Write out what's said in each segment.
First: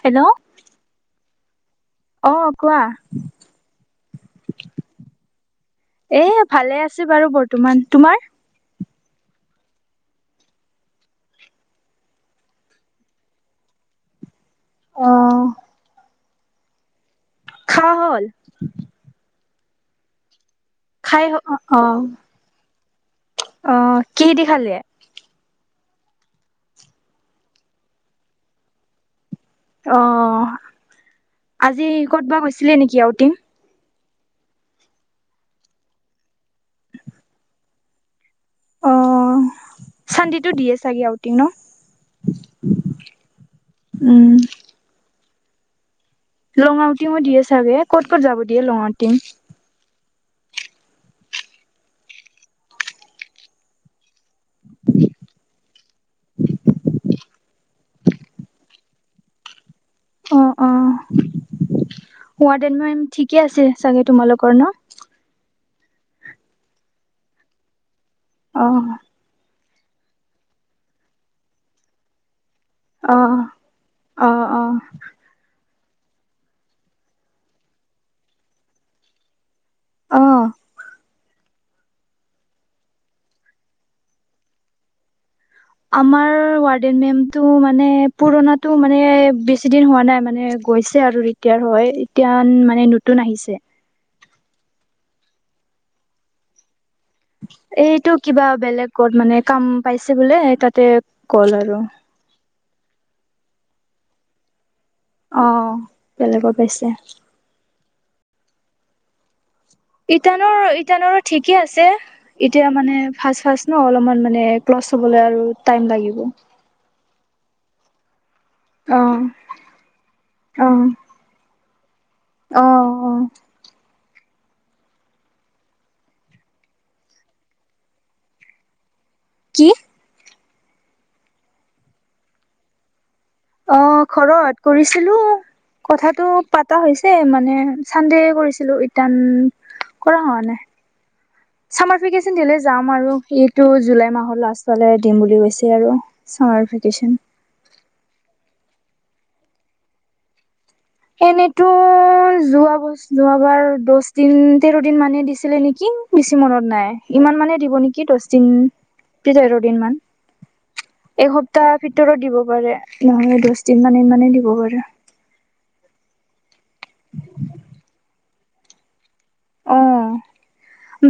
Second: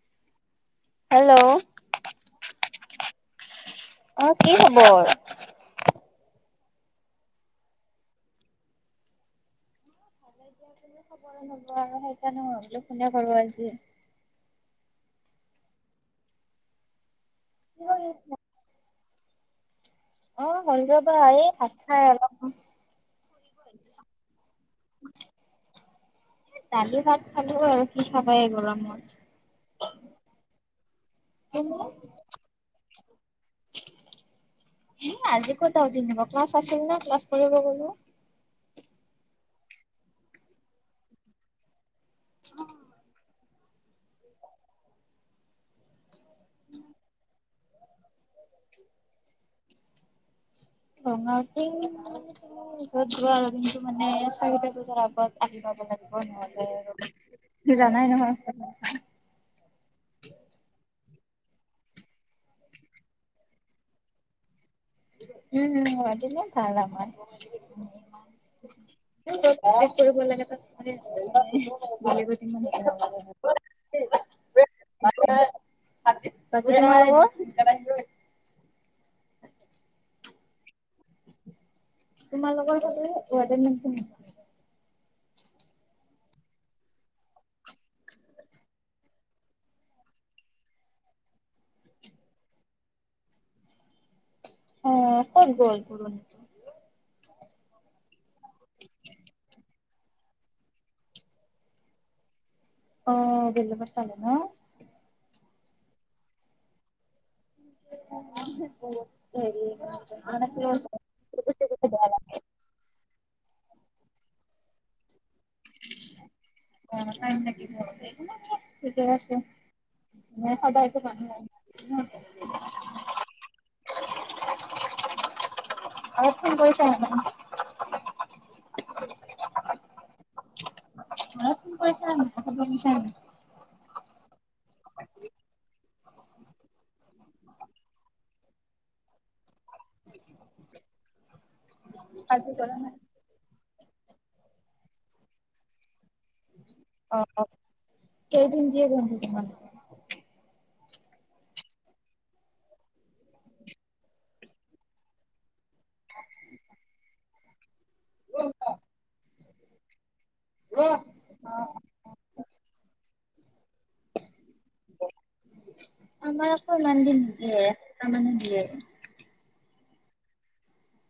Hello hello অ অ কোৱা অ কি খবৰ এ ভালে আছে বাৰু বৰ্তমান তোমাৰ ভাল খবৰে হব আৰু সেইকাৰণেহয় বুলি শুনে কৰো আজি [unintelligible] অহ খায়া হল অ হ'ল ৰবা এই ভাত খাই অলপ অহ কিহিদি খালে দালি ভাত খালিব আৰু কি খাৱা এই গৰমত অ তুমি? আজি ক'ত বা কৈছিলে নেকি আউটিম সে আজি কতাহতিব [unintelligible] ক্লাছ আছিল ন ক্লাছ পঢ় গলো অ চান্তিটো দিয়ে চাগে আউটিং ন উম উম লং আউটি দিয়ে চাগে ক'ত ক'ত যাব দিয়ে লং আউটিং ৰঙাটিঁ গোৱা আৰু কিন্তু মানে [unintelligible] লাগিব ন [unintelligible] তুমি জানাই নহয় অ ৱাৰ্ডেন মেম ঠিকে আছে চাগে তোমালোকৰ ন উম ৱাৰ্ডেন মেম ভাল আমাৰ অ কৰিব লাগে তাত মানে ইমান বাকী অহ অহ অহ [unintelligible] [unintelligible] অ তোমালোকৰ ৱাৰ্ডেন মেম কেনেকুৱা আমাৰ ৱাৰ্ডেন মেমটো মানে পুৰানা টো মানে বেছি দিন হোৱা নাই মানে গৈছে আৰু ৰিতাৰ হয় এতিয়া মানে নতুন আহিছে অ কত গল পুৰণিটো এইটো কিবা বেলেগত মানে কাম পাইছে বোলে তাতে গ'ল আৰু অ বলু মচালা ন [unintelligible] অ বেলেগত পাইছে হেৰি [unintelligible] মানে ইটানৰ ক্ল'জ ইটানৰো ঠিকে আছে বেয়া লাগে। এতিয়া মানে ফাৰ্ষ্ট ফাৰ্ষ্ট ন অলপমান মানে মানে ক্লচ হবলে টাইম লাগিব একো লাগিব সেই অ ঠিকে আছে ম সদায়তো মানু ল [unintelligible] উম [unintelligible] অহ অহ [unintelligible] [inaudible] অলপ ফোন কৰিছা নে মান [unintelligible] কি ঘৰত ফোন কৰিছা নাই খবৰ হুদিছা নাই অ ঘৰত কৰিছিলো কথাটো পাতা হৈছে মানে চানডে কৰিছিলো ইটান কৰা হোৱা নাই চামাৰ ভেকেচন দিলে যাম আৰু এইটো জুলাই মাহৰ লাষ্ট ফালে দিম বুলি কৈছে আৰু চামাৰ ভেকেশচন কি [unintelligible] এনেতো যোৱ ব যোৱাবাৰ দহ দিন তেৰ দিন মানহে দিছিলে নেকি কি বেছি মনত নাই ইমান মানে দিব নেকি দহ দিন তোমালোকৰ? তেৰ দিন মান এসপ্তাহ ভিতৰত দিব পাৰে নহলে দ যিমানে ইমানেই দিব পাৰে আমাৰ ক ইমান দিন নিদিয়ে এহপ্তাহ মানে দিয়ে [unintelligible] অ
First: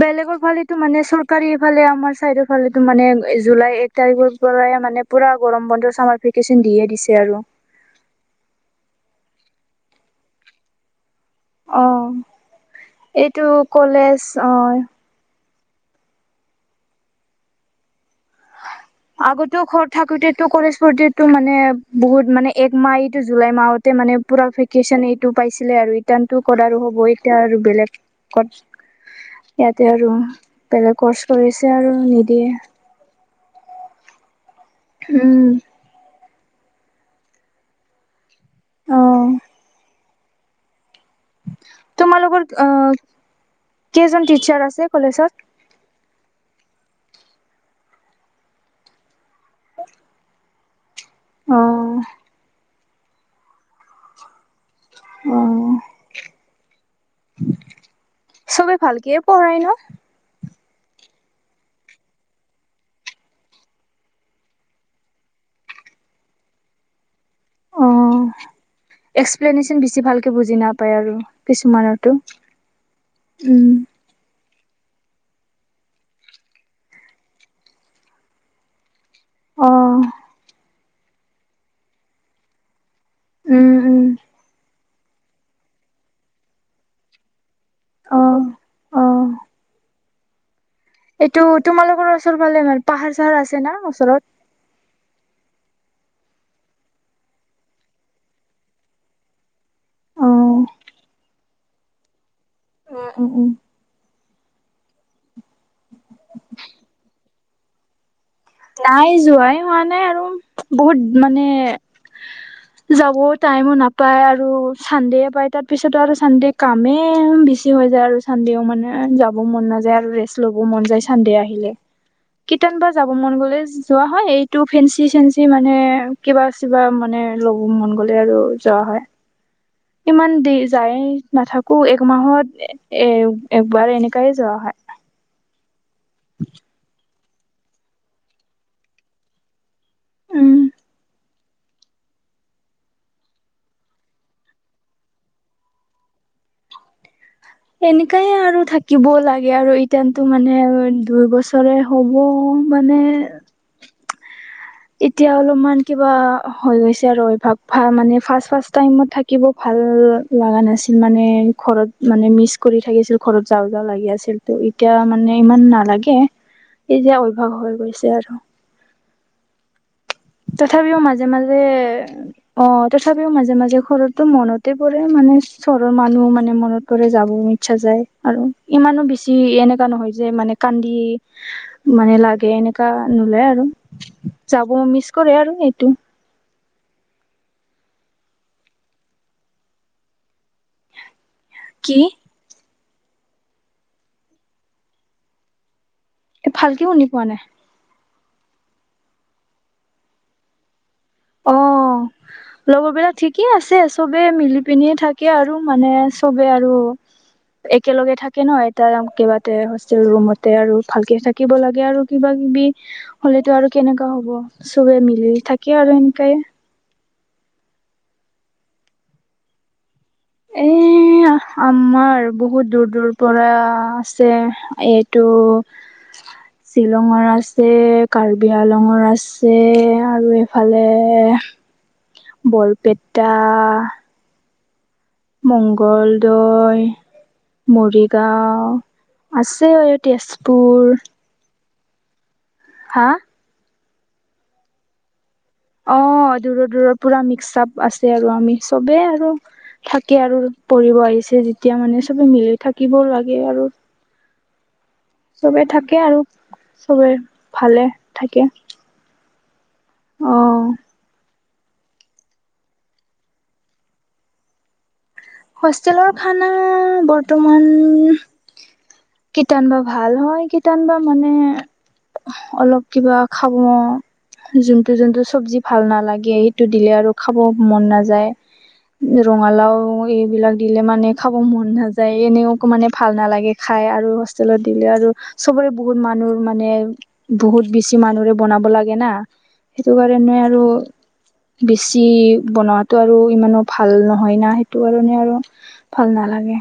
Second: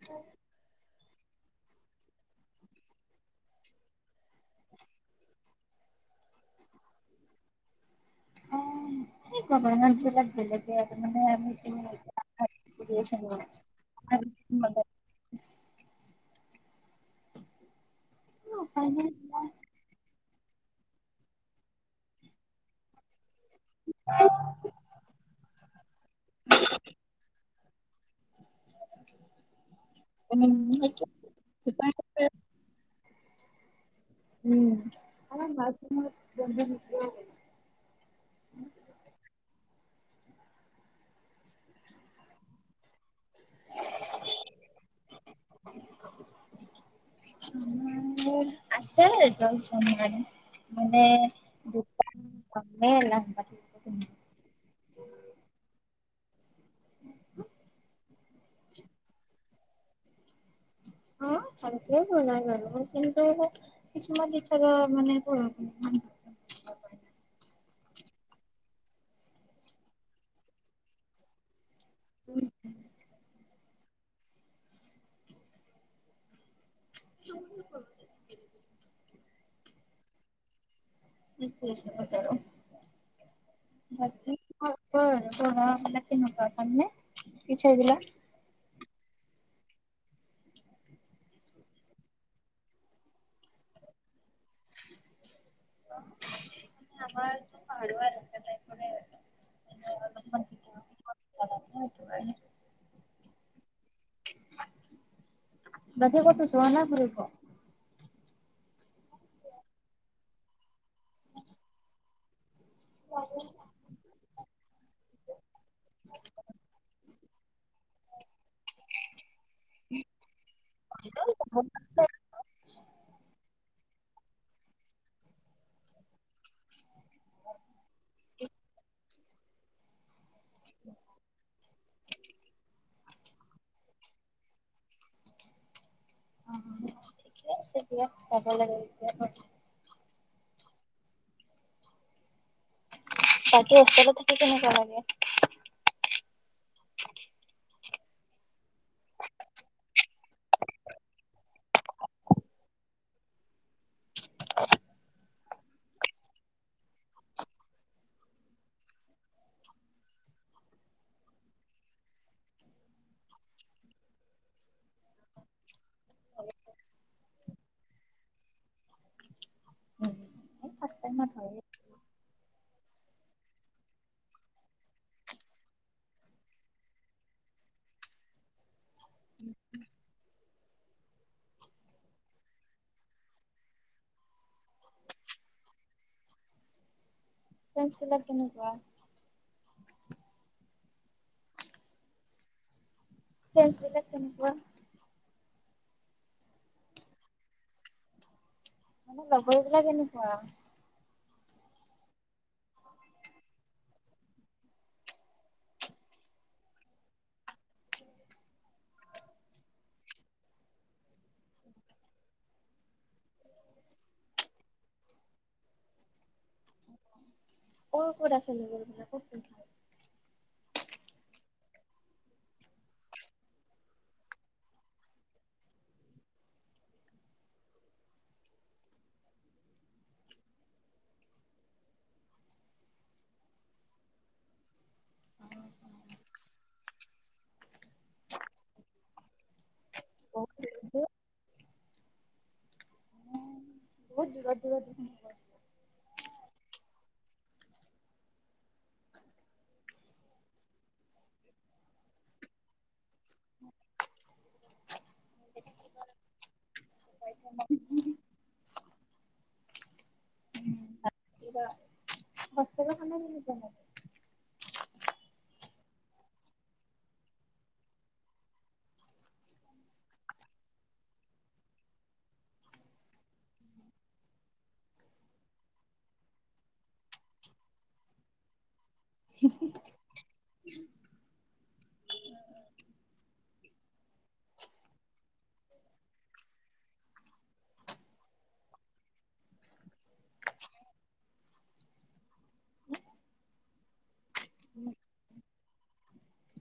বেলেগৰ ফালেটো মানে চৰকাৰ এইফালে আমাৰ চাইডৰ ফালেটো মানে জুলাই এক তাৰিখৰ পৰাই মানে পুৰা গৰম বন্ধৰ চ ভেকচন দিয়ে দিছে আৰু [unintelligible] ক ন লাগ [inaudible] অ এইটো কলেজ অ উপায় নাই আগতেও ঘৰত থাকোতেতো কলেজ মানে বহুত মানে এক মাইত জুলাই মাহতে মানে পুৰা ভেকেচন এইটো পাইছিলে আৰু টাৰ্টো কৰাৰো হ'ব এতিয়া আৰু বেলেগত ইয়াতে আৰু উম বেলেগ কৰ্চ কৰিছে আৰু নিদিয়ে উম আৰু ম আহ তোমালোক অ কেইজন টিচাৰ আছে কলেজত আছে [inaudible] মানে অ দু অ চবে ভালকে পঢ়ায় ন অ ভালকেপঢ়াই বাৰু কিন্তু কিছুমান টিচাৰৰ মানে [unintelligible] অ এক্সপ্লেনেশচন বেছি ভালকে বুজি নাপায় আৰু কিছুমানৰ টো উম। উম [unintelligible] অহ [unintelligible] পঢ়োৱা উম উম বিলাক কেনেকুৱা ভালনে টিচাৰ অ অ বিলাক এইটো তোমালোকৰ ওচৰ ফালে ভাল পাহাৰ চাহাৰ আছে না ওচৰত আমাৰ অ পাহাৰ [unintelligible] উ উ উম বকী কতো যোৱা নাই ফুৰিব নাই যোৱাই হোৱা নাই আৰু বহুত মানে যাবও টাইমো নাপায় আৰু চান্দে পায় তাৰ পিছতো আৰু চানদে কামে বেছি হৈ যায় আৰু চানডেও মানে যাব মন নাযায় আৰু ৰেচ ল'ব মন যায় চান্দে আহিলে কটান বা যাব মন গ'ল লে যোৱা হয় এইটো ফেঞ্চি চেঞ্চি মানে কিবা কিবা মানে লব মন গ'লে আৰু যোৱা হয় ইমান দেৰি যায় নাথাকো একমাহত এ একবাৰ এনেকাই যোৱা হয় [inaudible] অ ঠিকে আছে দিয়া যাব লাগে এতিয়া উম বাকী অকলে থাকা কেনেকুৱা লাগে এনেকাই আৰু থাকিব লাগে আৰু এতিয়াতো মানে দুই বছৰে হ'ব মানে এতিয়া অলপমান কিবা হৈ গৈছে আৰু অভ্যাস মানে ফাষ্ট টাইমত থাকিব ভাল লগা নাছিল মানে ঘৰত মানে মিচ কৰি থাকিছিল ঘৰত যাওঁ যাওঁ লাগি আছিল ত এতিয়া মানে ইমান নালাগে এতিয়া অভ্যাস হৈ গৈছে আৰু ফাৰ্ষ্ট তথাপিও মাজে টাইমত হয়ে মাজে অ তথাপিও মাজে মাজে ঘৰতটো মনতে পৰে মানে চহৰৰ মানুহ মানে মনত পৰে যাবও ইচ্ছা যায় আৰু ইমানো বেছি এনেকা নহয় যে মানে কান্দি মানে লাগে এনেকা নোলাই আৰু যাব মিচ কৰে আৰু এইটো ফ্ৰেনচ বিলাক কেনেকুৱা কি ফ্ৰেনচবিলাক কেনেকুৱা ভালকে শুনি পোৱা নাই মানে লগৰবিলাক কেনেকুৱা অ লগৰবিলাক ঠিকে আছে চবে মিলি পিনে থাকে আৰু মানে চবে আৰু একেলগে থাকে ন এটা কেইবাটা হোষ্টেল ৰুমতে আৰু ভালকে থাকিব লাগে আৰু কিবা কিবি হ'লেতো আৰু কেনেকুৱা হ'ব চবে মিলি থাকে আৰু এনকাই অ ক'ত আছে। এ [unintelligible] আমাৰ বহুত দূৰ দূৰ পৰা আছে এইটো শ্বিলঙৰ আছে, কাৰ্বি আংলংৰ আছে আৰু এইফালে বৰপেটা মংগল দৈ মৰিগাঁও আছে এই বহুত তেজপুৰ হা বহুত দূৰত দূৰত অ দূৰৰ দূৰৰ পুৰা মিক্স আপ আছে আৰু আমি চবে আৰু থাকে আৰু পঢ়িব আহিছে যেতিয়া মানে চবে মিলি থাকিবও লাগে আৰু চবে থাকে আৰু চবে ভালে থাকে অ বা [unintelligible] হোষ্টেলৰ খানা বৰ্তমান কীটান বা ভাল হয় কীটান বা মানে অহ, অলপ কিবা খাব যোনটো যোনটো চব্জি ভাল নালাগে সেইটো দিলে আৰু খাব মন নাযায় ৰঙালাও এইবিলাক দিলে মানে খাব মন নাযায় এনেও অকনমানে ভাল নালাগে খাই আৰু হোষ্টেলত দিলে আৰু চবৰে বহুত মানুহ মানে বহুত বেছি মানুহৰে বনাব লাগে না সেইটো কাৰণে আৰু বেছি বনোৱাটো আৰু ইমানো ভাল নহয় না সেইটো কাৰণে আৰু ভাল নালাগে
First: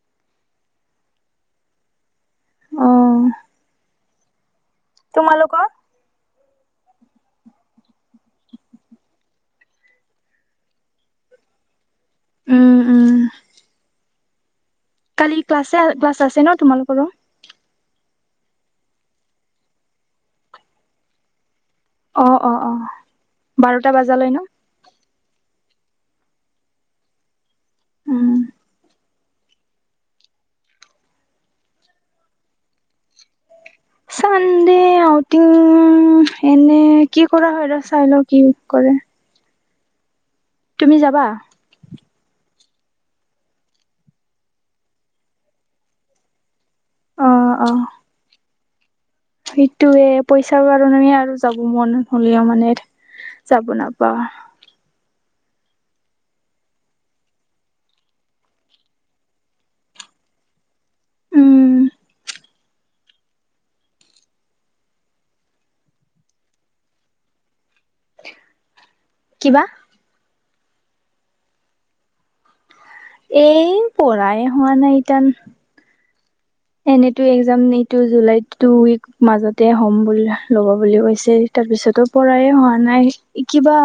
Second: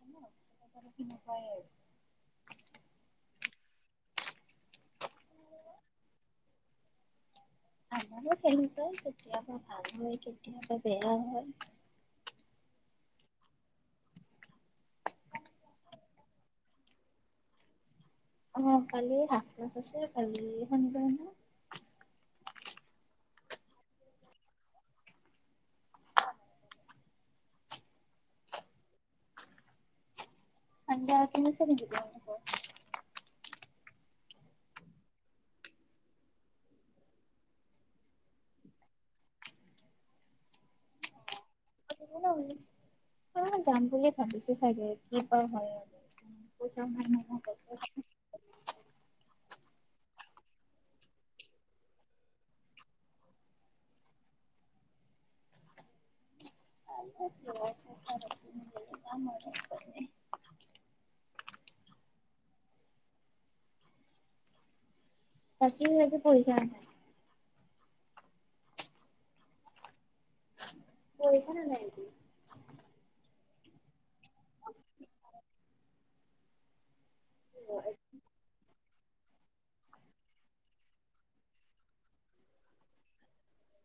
তেনেকুৱাই হয় তোমালোক [inaudible] আমাৰো তেনেকুৱাই কেতিয়াবা ভাল হয় কেতিয়াবা বেয়া হয় উম উমহ কালি ক্লাছে ক্লাছ আছে ন তোমালোকৰো অহ কালি হাফ ক্লাছ আছে কালি শনিবাৰ ন অ অ অ বাৰটা বাজালৈ ন উম [unintelligible] চানডে আউটিং এনে কি কৰা হয় ৰ চাই লওঁ কি ক কৰে তুমি যাবা অ যাম বুলি ভাবিছোঁ চাগে কি হয় হয় আৰু পইচাও নাই অ', নহয় সেইটোৱে পইচাৰ কাৰণে আৰু যাব মন হ'লেও মানে যাব নাপাওঁ [unintelligible] উম তাকে আজি কি পৰিক্ষাৰ আছে। কিবা পঢ়িছা নে নাই। এই পঢ়াই হোৱা নাই ইটান। এনেইতো এক্জাম এইটো জুলাইত টু উইক। মাজতে হ'ম বুলি ল'ব বুলি কৈছে তাৰ পিছতো পঢ়াই হোৱা নাই কিবা।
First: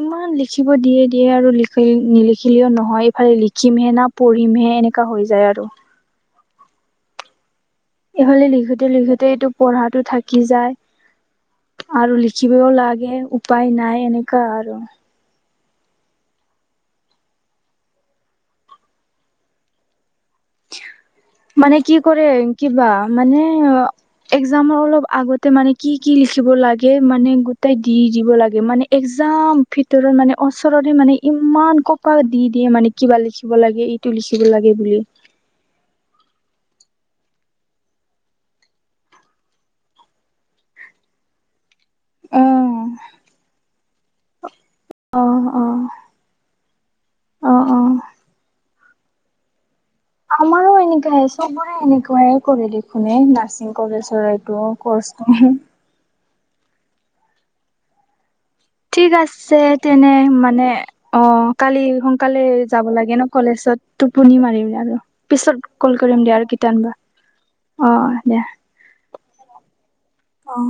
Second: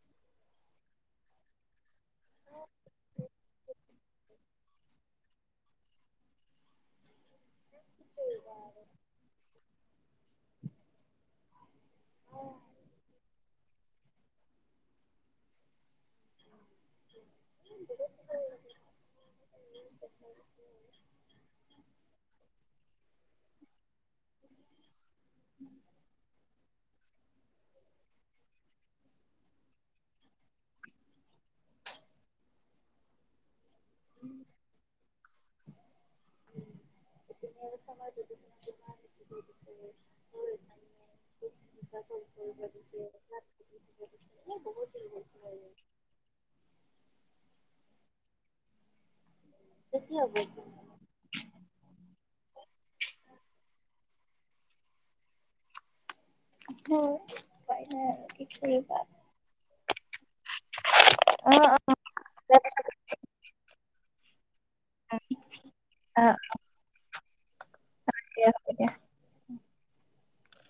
ইমান লিখিব দিয়ে দিয়ে আৰু লিখ নিলিখিলেও নহয় ইফালে লিখিমহে না পঢ়িমহে এনেকুৱা হৈ যায় আৰু এইফালে লিখোতে লিখোতে এইটো পঢ়াটো থাকি যায়। আৰু লিখিবও লাগে উপায় নাই এনেকুৱা আৰু [unintelligible] মানে কি কৰে কিবা মানে একজামৰ অলপ আগতে মানে কি কি লিখিব লাগে। মানে গোটেই দি দিব লাগে মানে একজাম ভিতৰত মানে ওচৰতে মানে ইমান। কপ দি দিয়ে মানে কিবা লিখিব লাগে এইটো লিখিব লাগে বুলি [unintelligible] [unintelligible] [unintelligible] অ [unintelligible] অ বহুত অ [unintelligible] অ কেতিয়া হ'ব? আমাৰো এনেকে চবোৰে এনেকুৱাই কৰে দেখোনে নাৰ্ছিং কৰে। কৰেটো কচটো। হয় পাই [unintelligible] ঠিক আছে তেনে। মানে অ কালি সোনকালে যাব লাগে ন কলেজত টোপনি মাৰি। আৰু পিছত কল কৰিম দিয়া আৰু কিটানিবা। তাকে হ'ব দিয়া। অহ।